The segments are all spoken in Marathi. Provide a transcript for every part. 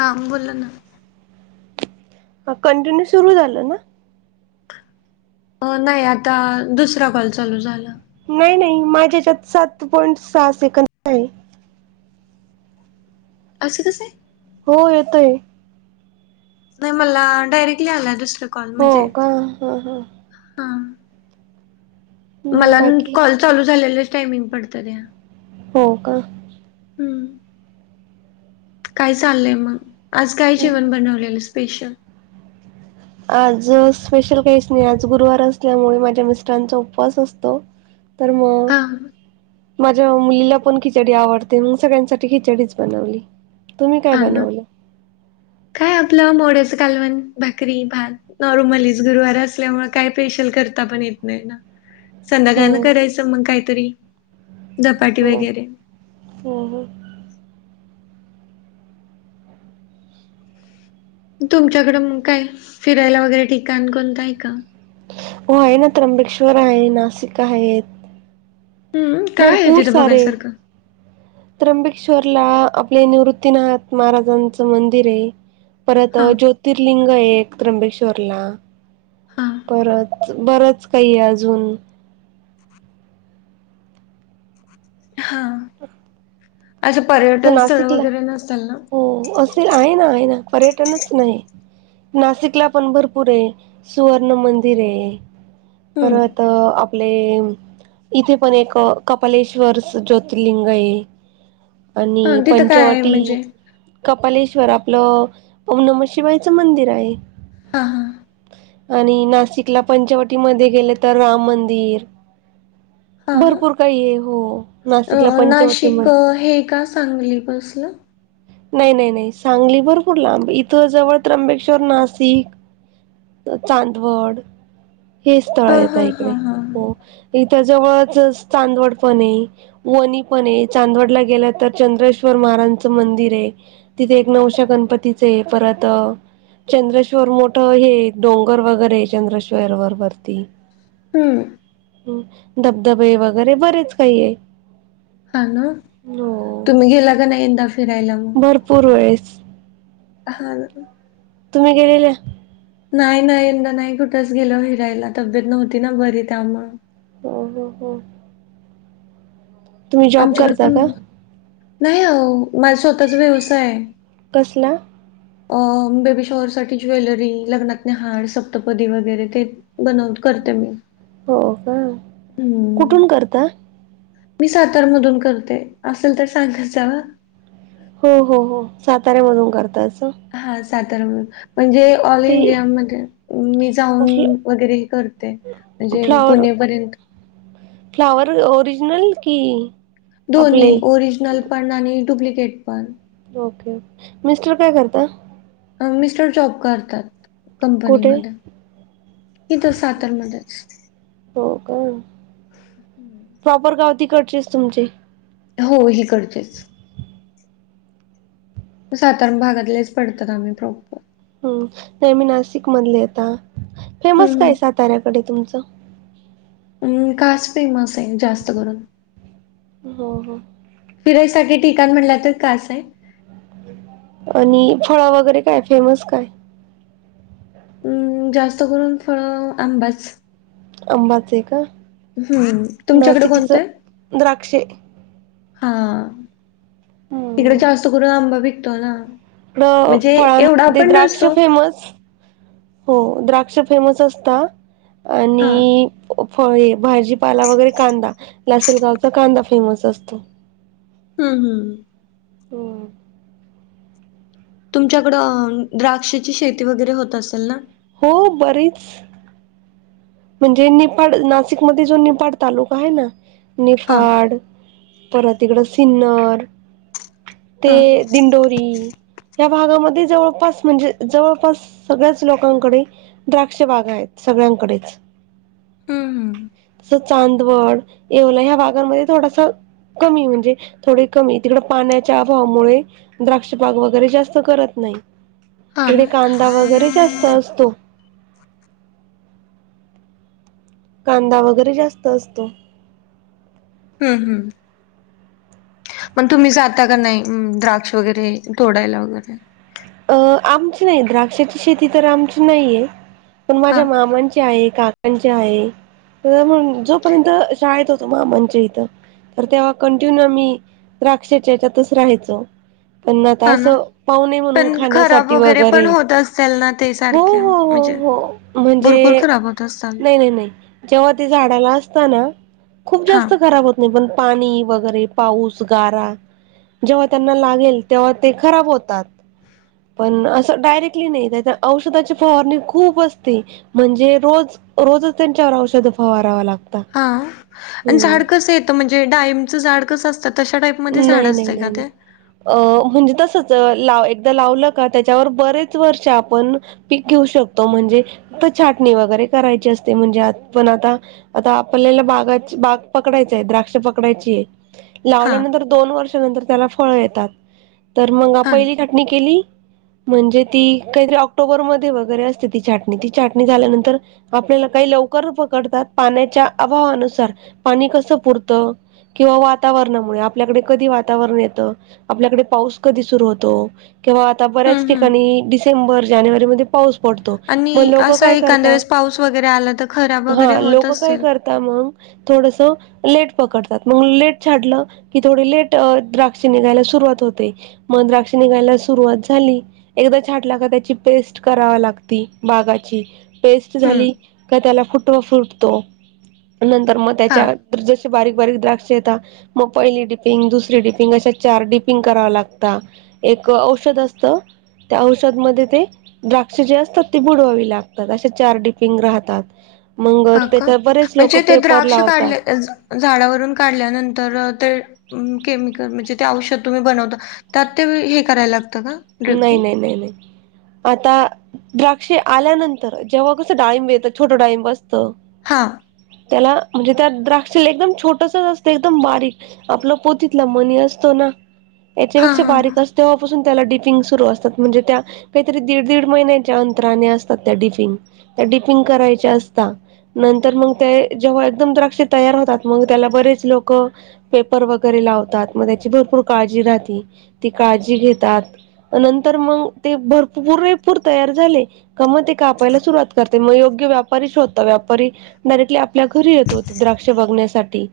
हाम बोल ना. म कंटिन्यू सुरू झालं ना? हो नाही आता दुसरा कॉल चालू झाला. नाही नाही माझ्या हेच्यात सात पॉईंट सहा सेकंद आहे असे कसे हो येतोय. नाही मला डायरेक्टली आला दुसर कॉल म्हणजे हो का हा हा हा. मला न बाकी कॉल चालू झालेले टायमिंग पडत्या त्या. हो का? हम्म. काय चाललंय आहे मग आज काय जेवण बनवलेलं स्पेशल? आज स्पेशल काहीच नाही आज गुरुवार असल्यामुळे माझ्या मिस्टरांचा उपवास असतो. तर मग हा माझ्या मुलीला पण खिचडी आवडते मग सगळ्यांसाठी खिचडीच बनवली. तुम्ही काय हा ना. [inaudible] काय आपलं मोड्याचं कालवण, भाकरी, भात. नॉर्मलीच, गुरुवार असल्यामुळं काय पेशल करतापण येत नाही ना. हो संध्याकाळणं करायचं मग काहीतरी, धपाटे हो वगैरे. हो हो. तुमच्याकडं मग काय फिरायला वगैरे ठिकाण कोणतं हाय का? हो आहे ना त्र्यंबेश्वर आहे, नाशिक आहेत. हम्म, काय आहे तिथं बघायसारखं? [inaudible] त्र्यंबेश्वरला आपले निवृत्तीनाथ महाराजांचं मंदिर हाय. परत हां, ज्योतिर्लिंग आहे एक त्र्यंबेश्वरला. हां, परत बरंच काही अजून हा, असे तसं पर्यटन स्थळ वगैरे नसत्याल ना? ती नाही नाही ना, पर्यटनच नाही. नाशिकलापण भरपूर आहे, सुवर्ण मंदिर आहे. हं, परत तर आपले इथेपण एक कपालेश्वर ज्योतिर्लिंग हे आणि हां तिथं काय आहे पंचवटी म्हणजे? कपालेश्वर आपलं ओम नमशिवायचं मंदिर आहे. हां, हां, आणि नाशिकला पंचवटीमध्ये गेले, तर राम मंदिर. हां. भरपूर काही हाय, हो नाशिकला पंचवटी नाशिक म्हण अ अं, हे का, सांगली? कसलं? नाही नाही नाही सांगली भरपूर लांब, इथं जवळ त्र्यंबेश्वर, नाशिक चांदवड, हे स्थळ हां, येतं हां, इकडे, हां, हां. हो. इथ जवळच चांदवड पण हाय. वो हाय, चांदवडला गेलं तर चंद्रेश्वर महाराजचं मंदिर ते तिथे एक नऊशे गणपतीचे परत चंद्रेश्वर मोठं हे डोंगर वगैरे चंद्रेश्वर वर वरती. हम्म. हम्म, धबधबे वगैरे बरेच काही आहे. हा नं, हो तुम्ही गेला का नाही यंदा फिरायला? मग? भरपूर वेळेस. हां न. तुम्ही गेलेले? नाही नाही यंदा नाही कुठंच गेलो फिरायला, तब्येत नव्हती ना बरी त्यामुळं. हो हो हो. तुम्ही जॉब आमच्याकडे करता पण का? नाही आओ. माझा स्वतःचा व्यवसाय हाय. कसला? अ बेबी शॉवरसाठी ज्वेलरी, लग्नातने हार, सप्तपदी वगैरे ते बनवून करते मी. हो का, हम्म. कुठून करता? मी सातारमधून करते, असल तेच सांगत जावा. हो हो हो, साताऱ्यामधून करता असं? हा सातार मधून, म्हणजे ऑल ते इंडिया मध्ये, मी फ्ल जाऊन वगैरे हे करते. जेम फ्लॉवर पुणेपर्यंत फ्लावर ओरिजनल की आपले दोन्ही, ओरिजनल पण आणि डुप्लिकेट पण. ओके ओके, मिस्टर काय करता? मिस्टर जॉब करतात. कंपनी कुठे? मध्ये, इथं सातरमध्येच. हो का? हं. प्रॉपर गाव तिकडचेच तुमचे. हो हिकडचेच. सातारा भागातलेच पडतात आम्ही प्रॉपर. हम्म. नाही मी नाशिकमधली आहे आता. हं, फेमस हं. काय साताऱ्याकडे तुमचं? हम्म, कास फेमस आहे जास्त करून. हो, हो. फिरायसाठी ठिकाण म्हणलं तर कासं आहे. आणि फळं वगैरे काय, फेमस काय? अं जास्त करून फळ आंबाच. अंबाच आहे का? हम्म. तुमच्याकडं नाशिकच कोणतं आहे? द्राक्षे हा इकडे हम्म जास्त करून आंबा विकतो ना. इकडं म्हणजे एवढा फळांमध्ये पण द्राक्ष नसतो. फेम [unintelligible] हो. द्राक्ष फेमस असतात हां. आणि फळे, भाजीपाला वगैरे कांदा लासलगावचा कांदा फेमस असतो. हम्म, हम्म, हम्म. हम्म. तुमच्याकडं द्राक्षची शेती वगैरे होत असेल ना? हो बरीच म्हणजे निफाड नाशिकमध्ये जो निफाड तालुका आहे ना, हां, निफाड परत तिकडं सिन्नर ते हां. दिंडो [unintelligible] या भागामध्ये जवळपास म्हणजे जवळपास सगळ्याच लोकांकडे द्राक्ष बागा आहेत सगळ्यांकडेच. हम्म, हम्म, हम्म. तसं चांदवड, येवला या भागांमध्ये थोडासा कमी म्हणजे थोडे कमी तिकडं पाण्याच्या अभावामुळे द्राक्षबाग वैगरे जास्त करत नाही. हां तिकडे ना. कांदा वैगरे जास्त असतो. कांदा वगैरे जास्त असतो. हम्म, हम्म. मग तुम्ही जाता का नाही, अ द्राक्ष वगैरे तोडायला वगैरे? अं आमची नाही द्राक्षाची शेती तर आमची नाही आहे, पण माझ्या हां, मामांची आहे काकांची आहे, तर जोपर्यंत शाळेत होतो मामाच्या इथं तर तेव्हा कंटिन्यू आम्ही द्राक्षच्या याच्यातच राहायचो. पण आता हां ना. असं पाहूणे म्हणून पण खराब साठी वगैरे. पण होत असेल ना ते हो, सारखे हो, हो, म्हणजे हो म्हणजे भरपूर खराब होत असताल नाही, नाही, नाही. जेव्हा ते झाडाला असताना खूप हा जास्त खराब होत नाही, पण पाणी वगैरे पाऊस, गारा जेव्हा त्यांना लागेल तेव्हा ते खराब होतात. पण असं डायरेक्टली नाही, तर औषधाची फवारणी खूप असती. म्हणजे रोज रोजच त्यांच्यावर औषध फवारावं लागता. हा आणि झाड कसं येतं म्हणजे डाळींबचं झाड कसं असतात? तशा टाईपमध्ये झाड नाही नाही असतंय का नाही नाही. ते? अ म्हणजे तसंच लाव एकदा लावलं का, त्याच्यावर बरेच वर्ष आपण पीक घेऊ शकतो म्हणजे फक्त छाटणी वगैरे करायची असते म्हणजे पण आता आता आपल्याला बागाची बाग पकडायचा आहे, द्राक्ष पकडायची आहे. हा लावल्यानंतर दोन वर्षानंतर त्याला फळ येतात, तर मग हा पहिली छाटणी केली म्हणजे ती काहीतरी ऑक्टोबरमध्ये वगैरे असते ती छाटणी. ती छाटणी झाल्यानंतर आपल्याला काही लवकर पकडतात पाण्याच्या अभावानुसार. पाणी कसं पुरतं किंवा वातावरणामुळे आप आपल्याकडे कधी वातावरण येतो आपल्याकडे पाऊस कधी सुरू होतो किंवा आता बऱ्याच हम्म हम्म ठिकाणी डिसेंबर जानेवारीमध्ये पाऊस पडतो म आणि लोकं असं काय एखाद्या करता वेळेस पाऊस वगैरे आला तर खराब वगैरे हा होत लोकं काय असेल कर त्या मंग थोडसा लेट पकडतात मग लेट छाडलं कि थोडे लेट द्राक्ष निघायला सुरुवात होते म द्राक्ष निघायला सुरुवात झाली एकदा छाटला का त्याची पेस्ट करावा लागती बागाची पेस्ट हम्म झाली का त्याला फुटवा फुटतो नंतर म हा त्याच्या जसे बारीक बारीक द्राक्ष येतात मो पहिली डिपिंग, दुसरी डिपिंग अशा चार डिपिंग कराव लागत एक औषध असतं. त्या औषधमध्ये ते द्राक्ष जे असतात ते बुडवावी लागतात असे चार डिपिंग राहतात. मंग हा का त्याच्यावर बरेच लोकं म्हणजे ते पेपर द्राक्ष लावतात. काढले झ झाडावरून काढल्यानंतर ते म केमिकल म्हणजे ते औषध तुम्ही बनवता त्यात ते वे हे करायला लागतं का? नाही ड्रिपिंग नाही नाही नाही. आता द्राक्ष आल्यानंतर जेव्हा कसं डाळिंब येतं छोटं डाळिंब असतं हां त्याला म्हणजे त्या द्राक्षला एकदम छोटसच असतं एकदम बारीक आपला पोतीतला मनी असतो ना हा याच्यापेक्षा हा बारीक अस तेव्हापासून त्याला डीप पिंग सुरु असतात म्हणजे त्या काहीतरी दीड दीड महिन्याच्या अंतराने असतात त्या डिफिंग. त्या डिपिंग करायचे असता. नंतर मग ते जेव्हा एकदम द्राक्ष तयार होतात मग त्याला बरेच लोकं पेपर वगैरे लावतात मग त्याची भरपूर काळजी राहती ती काळजी घेतात नंतर मग ते भर पुरेपूर तयार झाले का मग ते कापायला सुरुवात कर ते म योग्य व्यापारीच होता व्यापारी डायरेक्टली आपल्या घरी येतो द्राक्ष बघण्यासाठी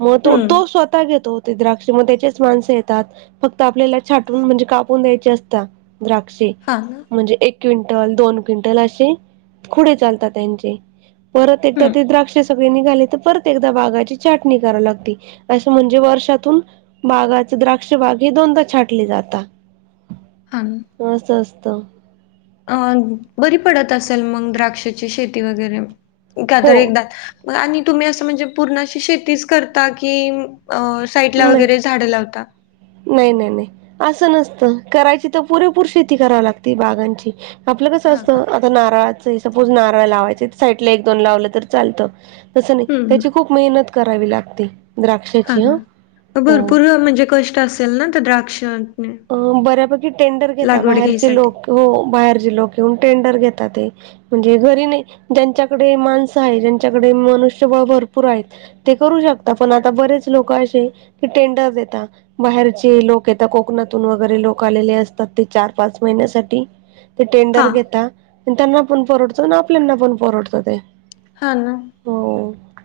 मग तो हम्म. तो स्वतः घेतो ते द्राक्ष मध्ये त्याचेच माणसं येतात फक्त आपल्याला छाटून म्हणजे कापून द्यायचे अस त्या द्राक्षे हा ना. म्हणजे एक क्विंटल, दोन क्विंटल असे खुडे चालतात त्यांचे. परत एकदा हम्म. ते द्राक्ष तवे निघाली तर परत एकदा बागाची छाटणी करा लागती असं म्हणजे वर्षातून बागाचा द्राक्ष बागे दोनदा छाटले जातात. हा न असं असतं अन बरी पडत असेल मग द्राक्षाची शेती वगैरे का तर हो. एकदा म आणि तुम्ही असं म्हणजे पूर्ण अशी शेतीच करता की अ साईडला नाही वगैरे झाडं लावता नाही नाही नाही. असं नसतं करायची तर पुरेपूर शेती करावी लागते बागांची आपलं कसं हा का? तस्तं आता नारळाच सपोज नारळ लावायच साईडला एक दोन लावलं तर चालतं. तसं नाही हम्म. त्याची खूप मेहनत करावी लागते. हा द्राक्षाची ह ना म हो भरपूर म्हणजे कष्ट असेल ना तर द्राक्ष अ बऱ्यापैकी टेंडर घेता लागवड बाहेरचे घ्यायसाठी? लोकं हो बाहेरचे लोकं येऊन टेंडर घेता ते. म्हणजे घरी नाही ज्यांच्याकडे माणसं आहे ज्यांच्याकडे मनुष्यबळ भरपूर आहेत ते करू शकता पण आता बरेच लोकं असे टेंडर्स येतात बाहेरचे लोक येतात को कोकणातून वगैरे लोकं आलेले असतात ते चार-पाच महिन्यासाठी ते हा. टेंडर घेता त्यांना पण परवडतो ना आपल्याना पण परवडतो ते. हा ना. हो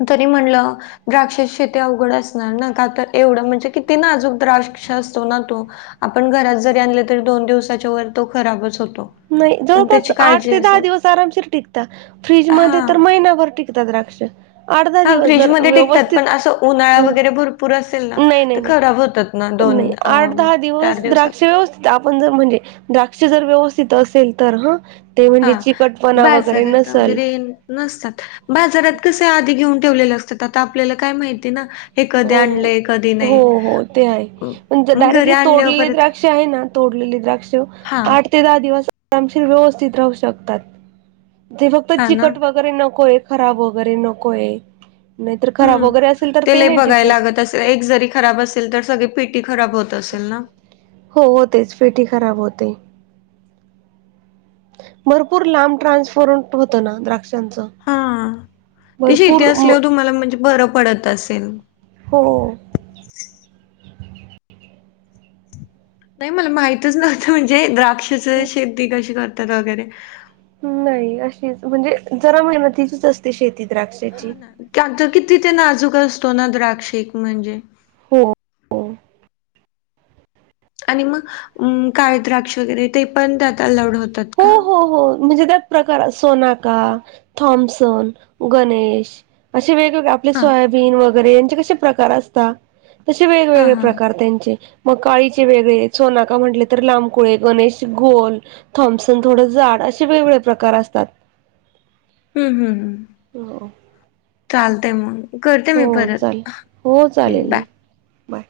तरी म्हणलं द्राक्ष शेती अवघड असणार ना का तर एवढं म्हणजे किती नाजूक द्राक्ष असतो ना तो आपण घरात जरी आणले तरी दोन दिवसाच्या वर तो खराबच होतो नाही पण जवळपास त्याची आठ काळजी ते दहा असेल दिवस आरामशीर टिकता फ्रीज म हा तर महिनाभर टिक किता द्राक्ष आठ दहा हा दिवस जर फ्रीजमध्ये टिकतात व्यवस्थित पण असं उन्हाळा वगैरे हम्म भरपूर असेल ना नाही नाही तर नाही खराब होतात. ना दोन नाही अ आठ दहा चार दिवस द्राक्ष दिवसात व्यवस्थित आपण जर म्हणजे द्राक्ष जर व्यवस्थित असेल तर ह ते म्हणजे हा चिकटपणा वगैरे बाजारात नसेल वगैरे नसतात बाजारात कसे आधी घेऊन ठेवलेले असतात आता आपल्याला काय माहितीय ना. हे कधी हो आणलंय का हो हो ते आहे म्हणजे मग घरी डायरेक्टली आणल्यावर तोडलेली परत द्राक्ष आहेत ना तोडलेली द्राक्ष हा आठ ते दहा दिवस आरामशीर व्यवस्थित राहू शकतात ते फक्त हा ना चिकट वगैरे नकोयेत खराब वगैरे नकोय नाहीतर खराब हम्म वगैरे असेल तर ते ते लय नाही बघायला टिकत लागत असेल एक जरी खराब असेल तर सगळी पीटी खराब होत असेल ना हो होतेच पेटी खराब होते भरपूर लांब ट्रान्सफॉरट होत ना द्राक्षांचं हा ते शेती भरपूर म असल्यावर तुम्हाला म्हणजे बरं पडत असेल हो.. नाही मला माहितच नव्हतं म्हणजे द्राक्षाच शेती कशी करतात वगैरे नाही अशीच म्हणजे जरा मेहनतीचीच असते शेती द्राक्षाची त्यांच ते किती ते नाजूक असतो ना द्राक्षक म्हणजे हो आणि मग काळ द्राक्ष वगैरे ते पण त्यात अलाउड होतात हो का हो हो म्हणजे त्या प्रकार सोनाका, थॉम्सन गणेश असे वेगवेगळे आपले हा सोयाबीन वगैरे यांचे कसे प्रकार असतात तसे हा वेगवेगळे हा प्रकार हम्म त्यांचे मग काळीचे वेगळे सोनाका म्हटले तर लांबकुळे गणेश घोल थॉम्पसन थोडं जाड असे वेगवेगळे प्रकार असतात. हम्म हम्म हम् चालतय मग करते मी हो परत चालेल हो चालेल बाय बाय.